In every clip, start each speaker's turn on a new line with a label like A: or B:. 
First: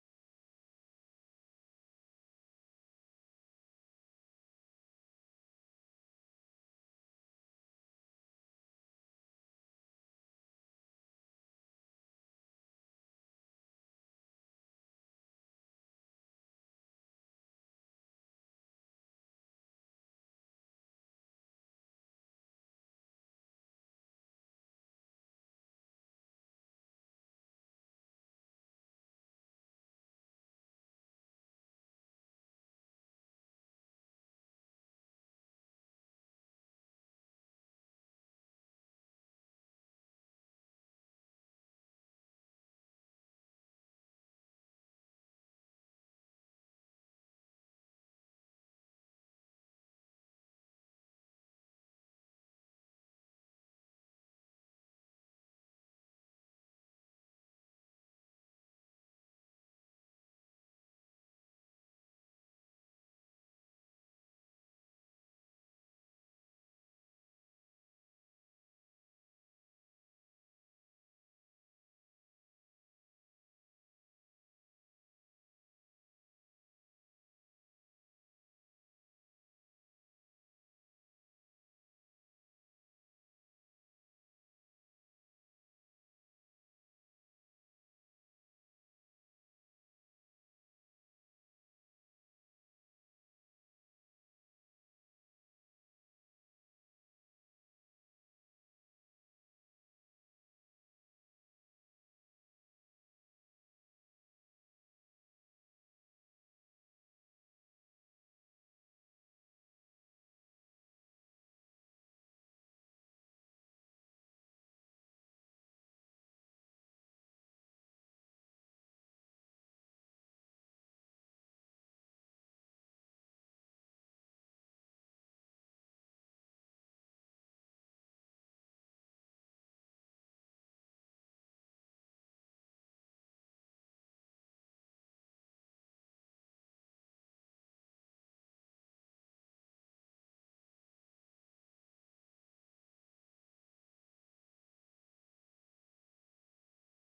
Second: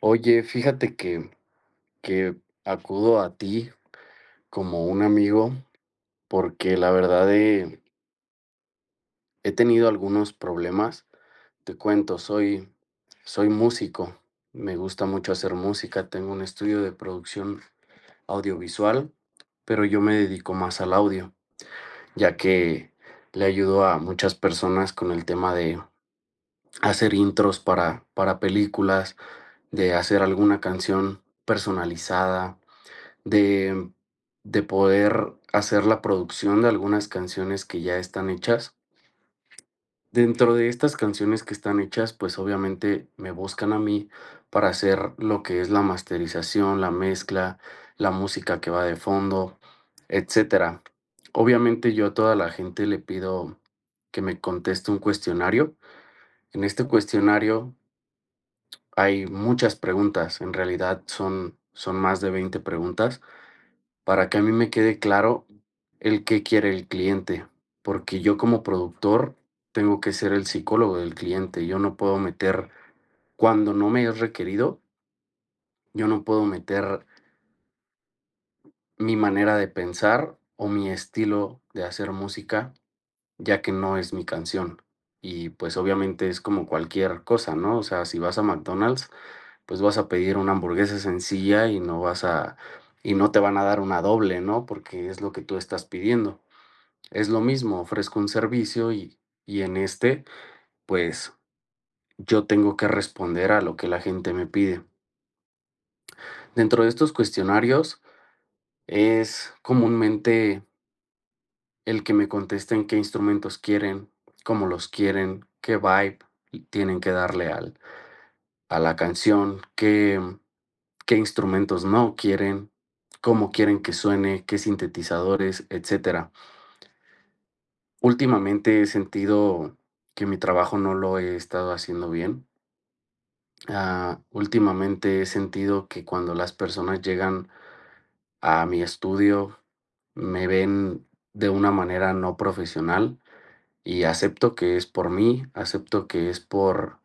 A: Oye, fíjate que acudo a ti como un amigo porque la verdad he tenido algunos problemas. Te cuento, soy músico, me gusta mucho hacer música, tengo un estudio de producción audiovisual, pero yo me dedico más al audio, ya que le ayudo a muchas personas con el tema de hacer intros para películas, de hacer alguna canción personalizada de, de poder hacer la producción de algunas canciones que ya están hechas. Dentro de estas canciones que están hechas, pues obviamente me buscan a mí para hacer lo que es la masterización, la mezcla, la música que va de fondo, etcétera. Obviamente yo a toda la gente le pido que me conteste un cuestionario. En este cuestionario hay muchas preguntas, en realidad son más de 20 preguntas, para que a mí me quede claro el qué quiere el cliente, porque yo como productor tengo que ser el psicólogo del cliente. Yo no puedo meter, cuando no me es requerido, yo no puedo meter mi manera de pensar o mi estilo de hacer música, ya que no es mi canción. Y pues obviamente es como cualquier cosa, ¿no? O sea, si vas a McDonald's, pues vas a pedir una hamburguesa sencilla y y no te van a dar una doble, ¿no? Porque es lo que tú estás pidiendo. Es lo mismo, ofrezco un servicio y en este, pues yo tengo que responder a lo que la gente me pide. Dentro de estos cuestionarios es comúnmente el que me contesten qué instrumentos quieren, cómo los quieren, qué vibe tienen que darle a la canción, qué instrumentos no quieren, cómo quieren que suene, qué sintetizadores, etcétera. Últimamente he sentido que mi trabajo no lo he estado haciendo bien. Últimamente he sentido que cuando las personas llegan a mi estudio, me ven de una manera no profesional y acepto que es por mí, acepto que es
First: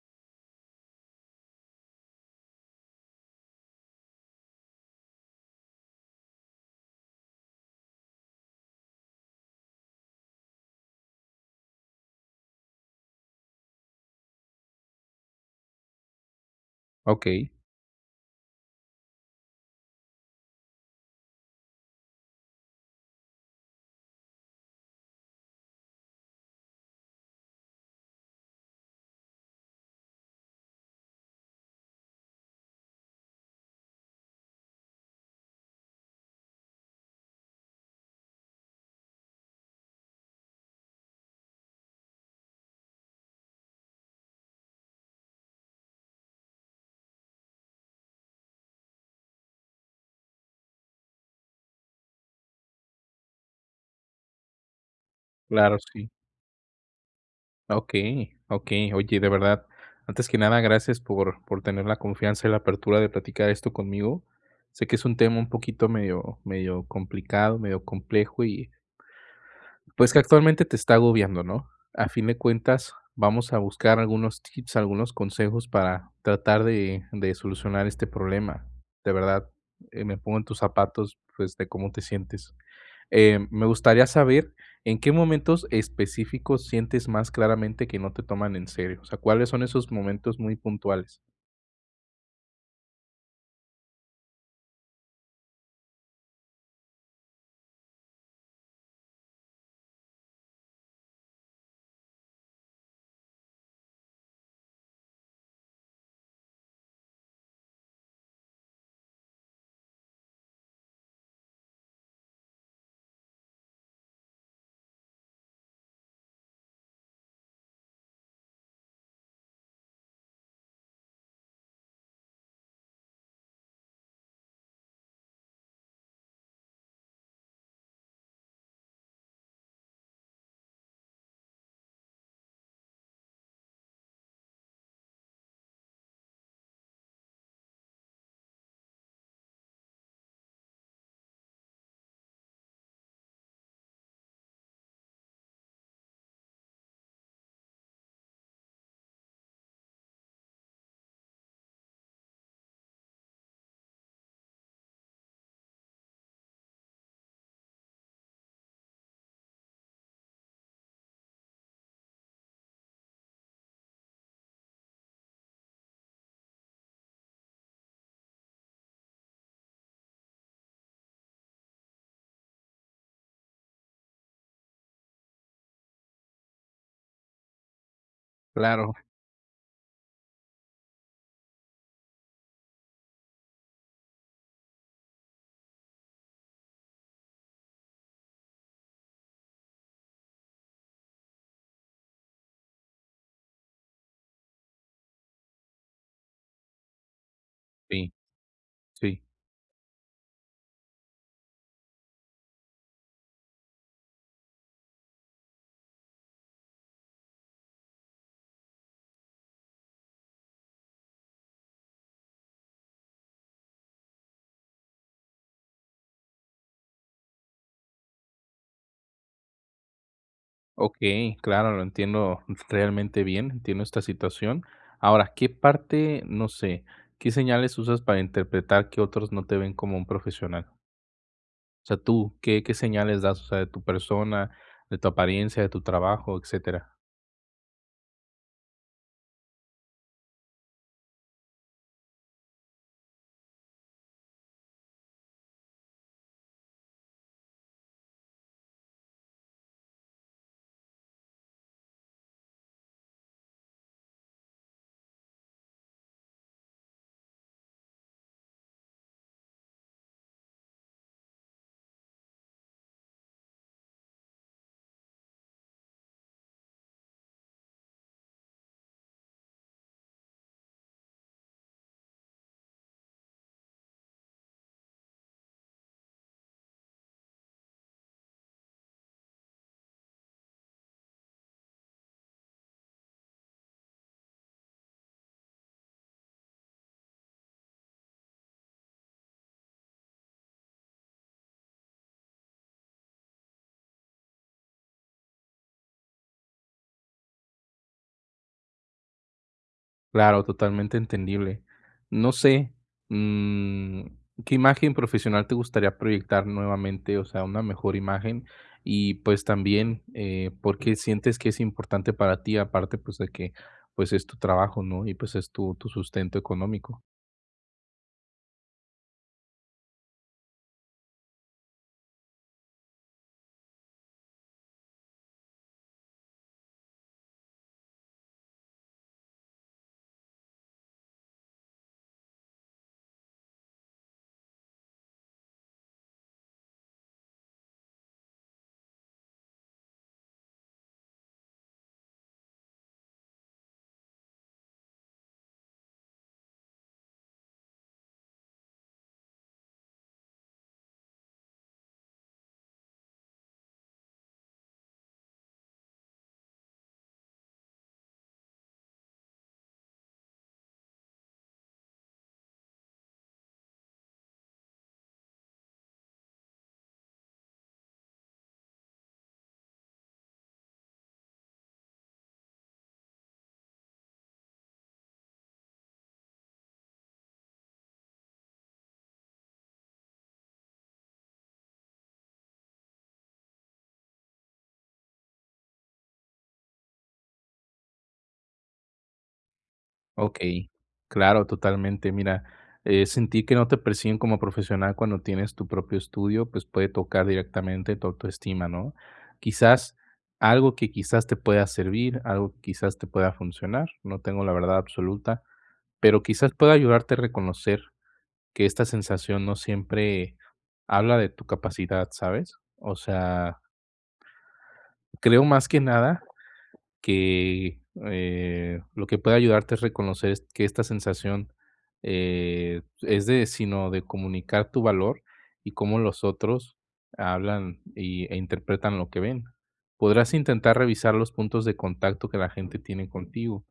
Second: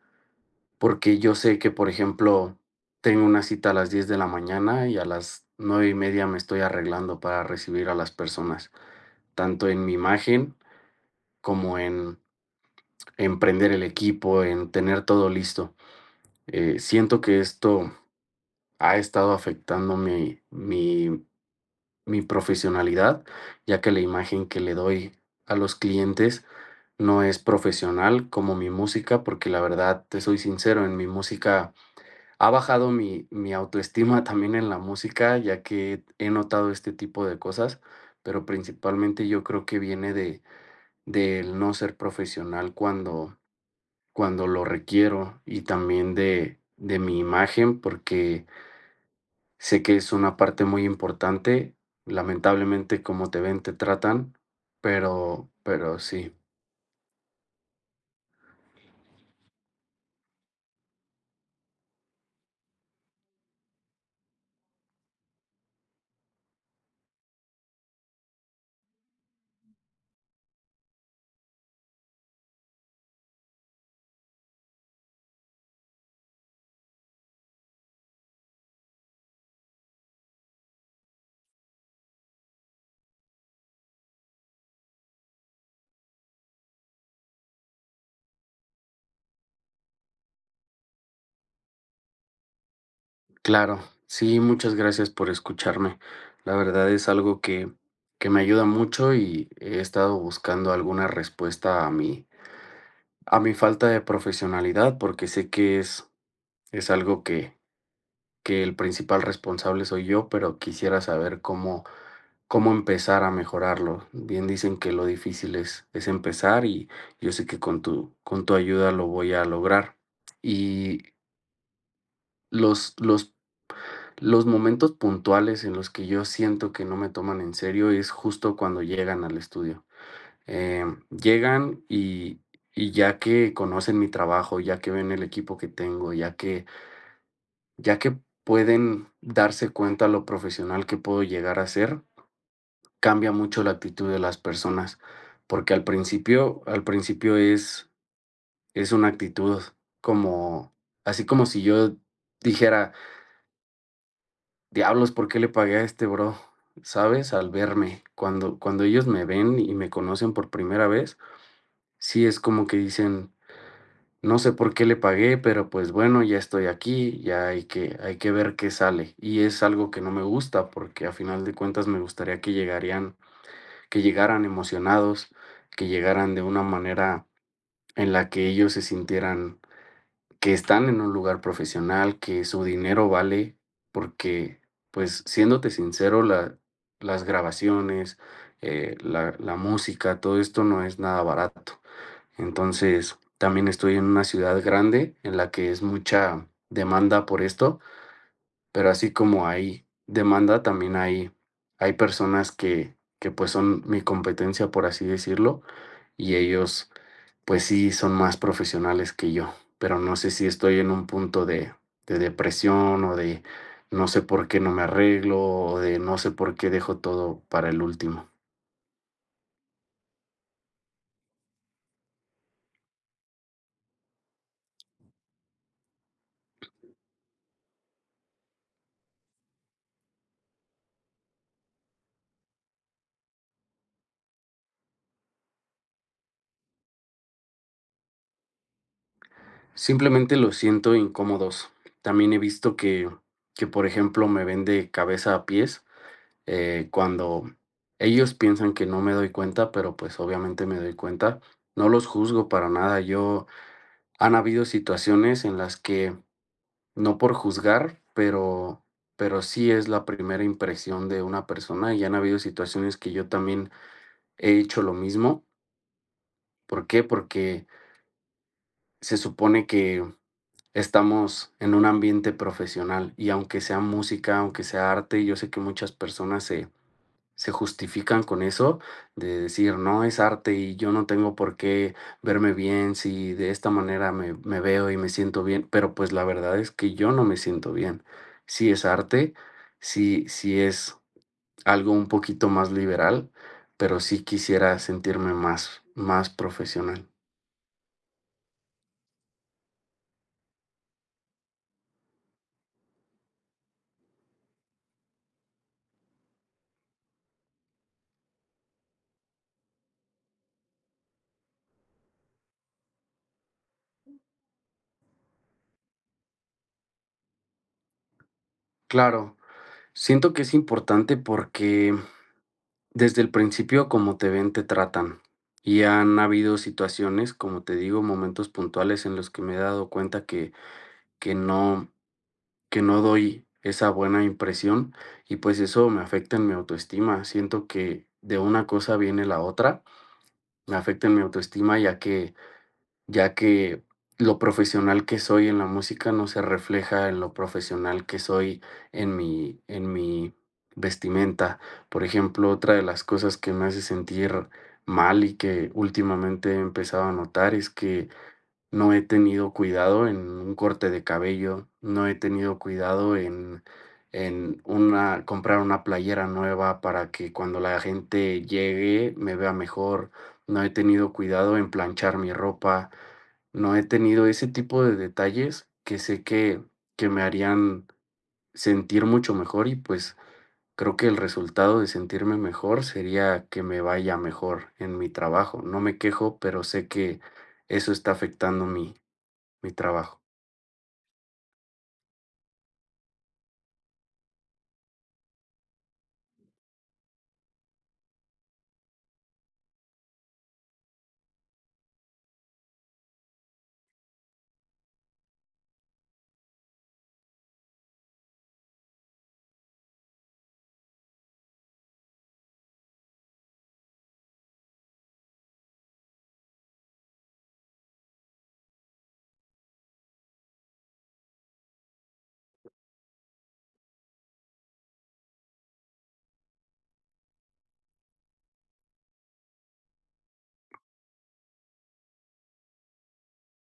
A: porque yo sé que, por ejemplo, tengo una cita a las 10 de la mañana y a las 9:30 me estoy arreglando para recibir a las personas, tanto en mi imagen como emprender el equipo, en tener todo listo. Siento que
B: Okey,
A: esto ha estado afectando mi profesionalidad, ya que la imagen que le doy a los clientes no es profesional como mi música, porque la verdad, te soy sincero, en mi música ha bajado mi autoestima también en la música, ya que he notado este tipo de cosas, pero principalmente yo creo que viene de del no ser profesional cuando lo requiero y también de mi imagen, porque sé que es una parte muy importante. Lamentablemente como te ven, te tratan, pero
B: claro, sí.
A: sí,
B: Okey, okey. Oye, de verdad, antes que nada, gracias por tener la confianza y la apertura de platicar esto conmigo. Sé que es un tema un poquito medio complicado, medio complejo y, pues, que actualmente te está agobiando, ¿no? A fin de cuentas, vamos a buscar algunos tips, algunos consejos para tratar de solucionar este problema. De verdad, me pongo en tus zapatos, pues, de cómo te sientes. Me gustaría saber en qué momentos específicos sientes más claramente que no te toman en serio. O sea, ¿cuáles son esos momentos muy puntuales?
A: claro. Sí, muchas gracias por escucharme. La verdad es algo que me ayuda mucho y he estado buscando alguna respuesta a mi falta de profesionalidad, porque sé que es algo que el principal responsable soy yo, pero quisiera saber cómo empezar a mejorarlo. Bien dicen que lo difícil es empezar y yo sé que con con tu ayuda lo voy a lograr. Y los, los, los momentos puntuales en los que yo siento que no me toman en serio es justo cuando llegan al estudio. Llegan y ya que conocen mi trabajo, ya que ven el equipo que tengo, ya que pueden darse cuenta lo profesional que puedo llegar a ser, cambia mucho la actitud de las personas, porque al principio es una actitud como así como si yo dijera: "Diablos, ¿por qué le pagué a este bro?", ¿sabes? Al verme, cuando ellos me ven y me conocen por primera vez, sí es como que dicen: "No sé por qué le pagué, pero pues bueno, ya estoy aquí, ya hay que ver qué sale". Y es algo que no me gusta, porque a final de cuentas me gustaría que llegarían, que llegaran emocionados, que llegaran de una manera en la que ellos se
B: Claro.
A: sintieran que están en un lugar profesional, que su dinero vale, porque pues siéndote sincero, las grabaciones, la música, todo esto no es nada barato. Entonces, también estoy en una ciudad grande en la que es mucha demanda por esto,
B: Sí,
A: pero así
B: sí.
A: como hay demanda, también hay personas que pues son mi competencia, por así decirlo, y ellos pues sí son más profesionales que yo, pero no sé si estoy en un punto de depresión o de no sé por qué no me arreglo o de no sé por qué dejo todo para el último.
B: Okey, claro, lo entiendo realmente bien, entiendo esta situación. Ahora, ¿qué parte, no sé, qué señales usas para interpretar que otros no te ven como un profesional? O sea, tú, ¿qué señales das, o sea, de tu persona, de tu apariencia, de tu trabajo, etcétera?
A: Simplemente los siento incómodos. También he visto que, por ejemplo, me ven de cabeza a pies, cuando ellos piensan que no me doy cuenta, pero, pues, obviamente me doy cuenta. No los juzgo para nada. Yo han habido situaciones en no por juzgar, pero sí es la primera impresión de una persona, y han habido situaciones que yo también he hecho lo mismo. ¿Por qué? Porque se supone que estamos en un ambiente profesional y aunque sea música, aunque sea arte, yo sé que muchas personas se justifican con eso, de decir, no es arte y yo no tengo por qué verme bien si de esta manera me veo y me siento bien, pero pues la verdad es que yo no me siento bien. Sí es arte, sí, es algo un poquito más liberal, pero sí quisiera sentirme más profesional.
B: Claro, totalmente entendible. No sé, mm, ¿qué imagen profesional te gustaría proyectar nuevamente? O sea, una mejor imagen. Y pues también, ¿por qué sientes que es importante para ti? Aparte, pues de que pues es tu trabajo, ¿no? Y pues es tu, tu sustento económico.
A: Claro, siento que es importante porque desde el principio, como te ven, te tratan. Y han habido situaciones, como te digo, momentos puntuales en los que me he dado cuenta que no, que no doy esa buena impresión y pues eso me afecta en mi autoestima. Siento que de una cosa viene la otra, me afecta en mi autoestima ya que lo profesional que soy en la música no se refleja en lo profesional que soy en en mi vestimenta. Por ejemplo, otra de las cosas que me hace sentir mal y que últimamente he empezado a notar es que no he tenido cuidado en un corte de cabello, no he tenido cuidado en una comprar una playera nueva para que cuando la gente llegue me vea mejor, no he tenido cuidado en planchar mi ropa, no he tenido ese tipo de detalles que sé que me harían sentir mucho mejor y, pues, creo que el resultado de sentirme mejor sería que me vaya mejor en mi trabajo. No me quejo, pero sé que eso está afectando mi trabajo,
B: Ok, claro, totalmente. Mira, sentir que no te persiguen como profesional cuando tienes tu propio estudio, pues puede tocar directamente tu autoestima, ¿no? Quizás algo que quizás te pueda servir, algo que quizás te pueda funcionar, no tengo la verdad absoluta, pero quizás pueda ayudarte a reconocer que esta sensación no siempre habla de tu capacidad, ¿sabes? O sea, creo más que nada que, lo que puede ayudarte es reconocer es que esta sensación, es de sino de comunicar tu valor y cómo los otros hablan y e interpretan lo que ven. Podrás intentar revisar los puntos de contacto que la gente tiene contigo,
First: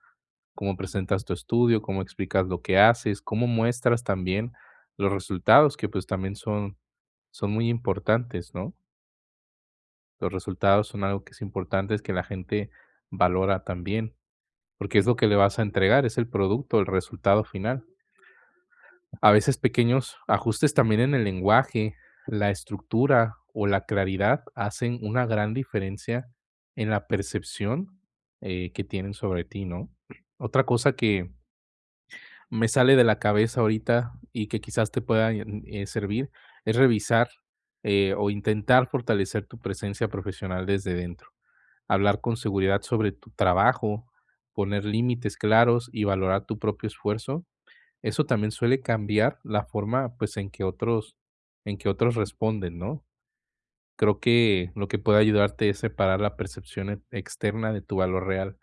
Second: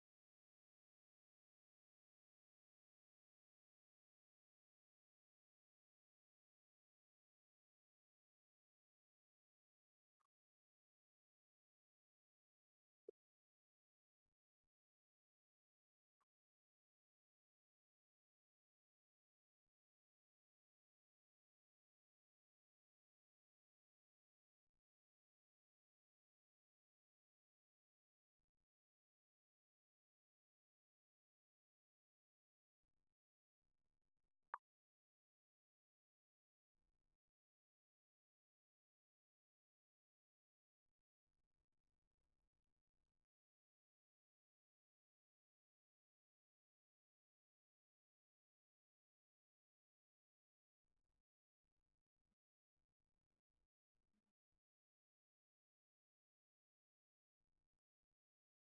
B: cómo presentas tu estudio, cómo explicas lo que haces, cómo muestras también los resultados, que, pues, también son son muy importantes, ¿no? Los resultados son algo que es importante, es que la gente valora también porque es lo que le vas a entregar, es el producto, el resultado final. A veces pequeños ajustes también en el lenguaje, la estructura o la claridad hacen una gran diferencia en la percepción que tienen sobre ti, ¿no? Otra cosa que me sale de la cabeza ahorita y que quizás te pueda servir es revisar o intentar fortalecer tu presencia profesional desde dentro, hablar con seguridad sobre tu trabajo, poner límites claros y valorar tu propio esfuerzo, eso también suele cambiar la forma, pues, en que otros responden, ¿no? Creo que lo que puede ayudarte es separar la percepción externa de tu valor real,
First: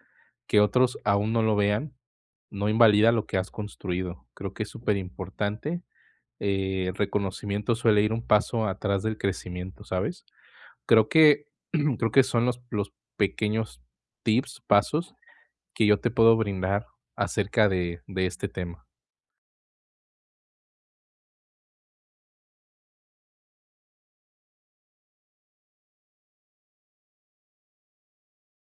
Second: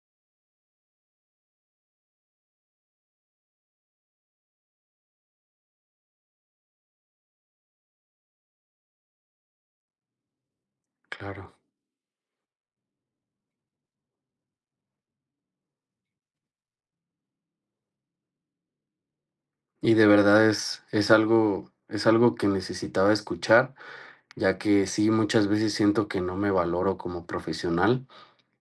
B: que otros aún no lo vean, no invalida lo que has construido. Creo que es súper importante. El reconocimiento suele ir un paso atrás del crecimiento, ¿sabes? Creo que
A: claro.
B: creo que son los pequeños tips, pasos que yo te puedo brindar acerca de este tema.
A: Y de verdad es algo que necesitaba escuchar, ya que sí, muchas veces siento que no me valoro como profesional,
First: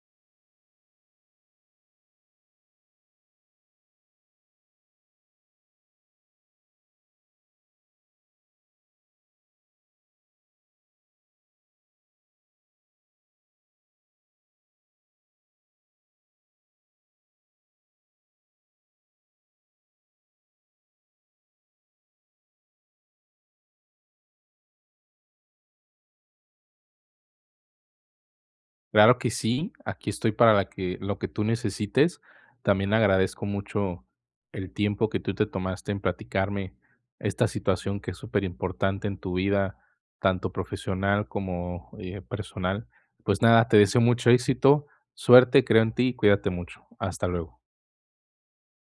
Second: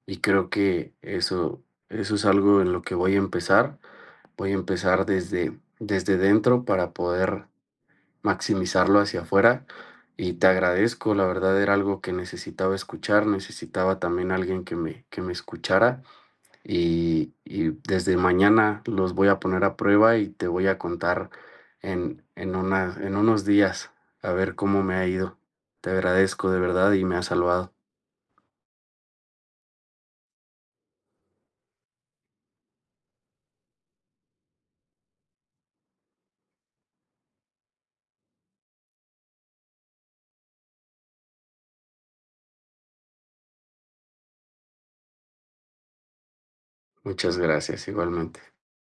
A: y creo que eso es algo en lo que voy a empezar. Voy a empezar desde dentro para poder maximizarlo hacia afuera, y te agradezco, la verdad era algo que necesitaba escuchar, necesitaba también alguien que me escuchara, y desde mañana los voy a poner a prueba y te voy a contar en unos días a ver cómo me ha ido. Te agradezco de verdad y me has salvado.
B: Claro que sí, aquí estoy para la que lo que tú necesites. También agradezco mucho el tiempo que tú te tomaste en platicarme esta situación que es súper importante en tu vida, tanto profesional como, personal. Pues nada, te deseo mucho éxito, suerte, creo en ti y cuídate mucho. Hasta
A: Muchas
B: luego.
A: gracias igualmente.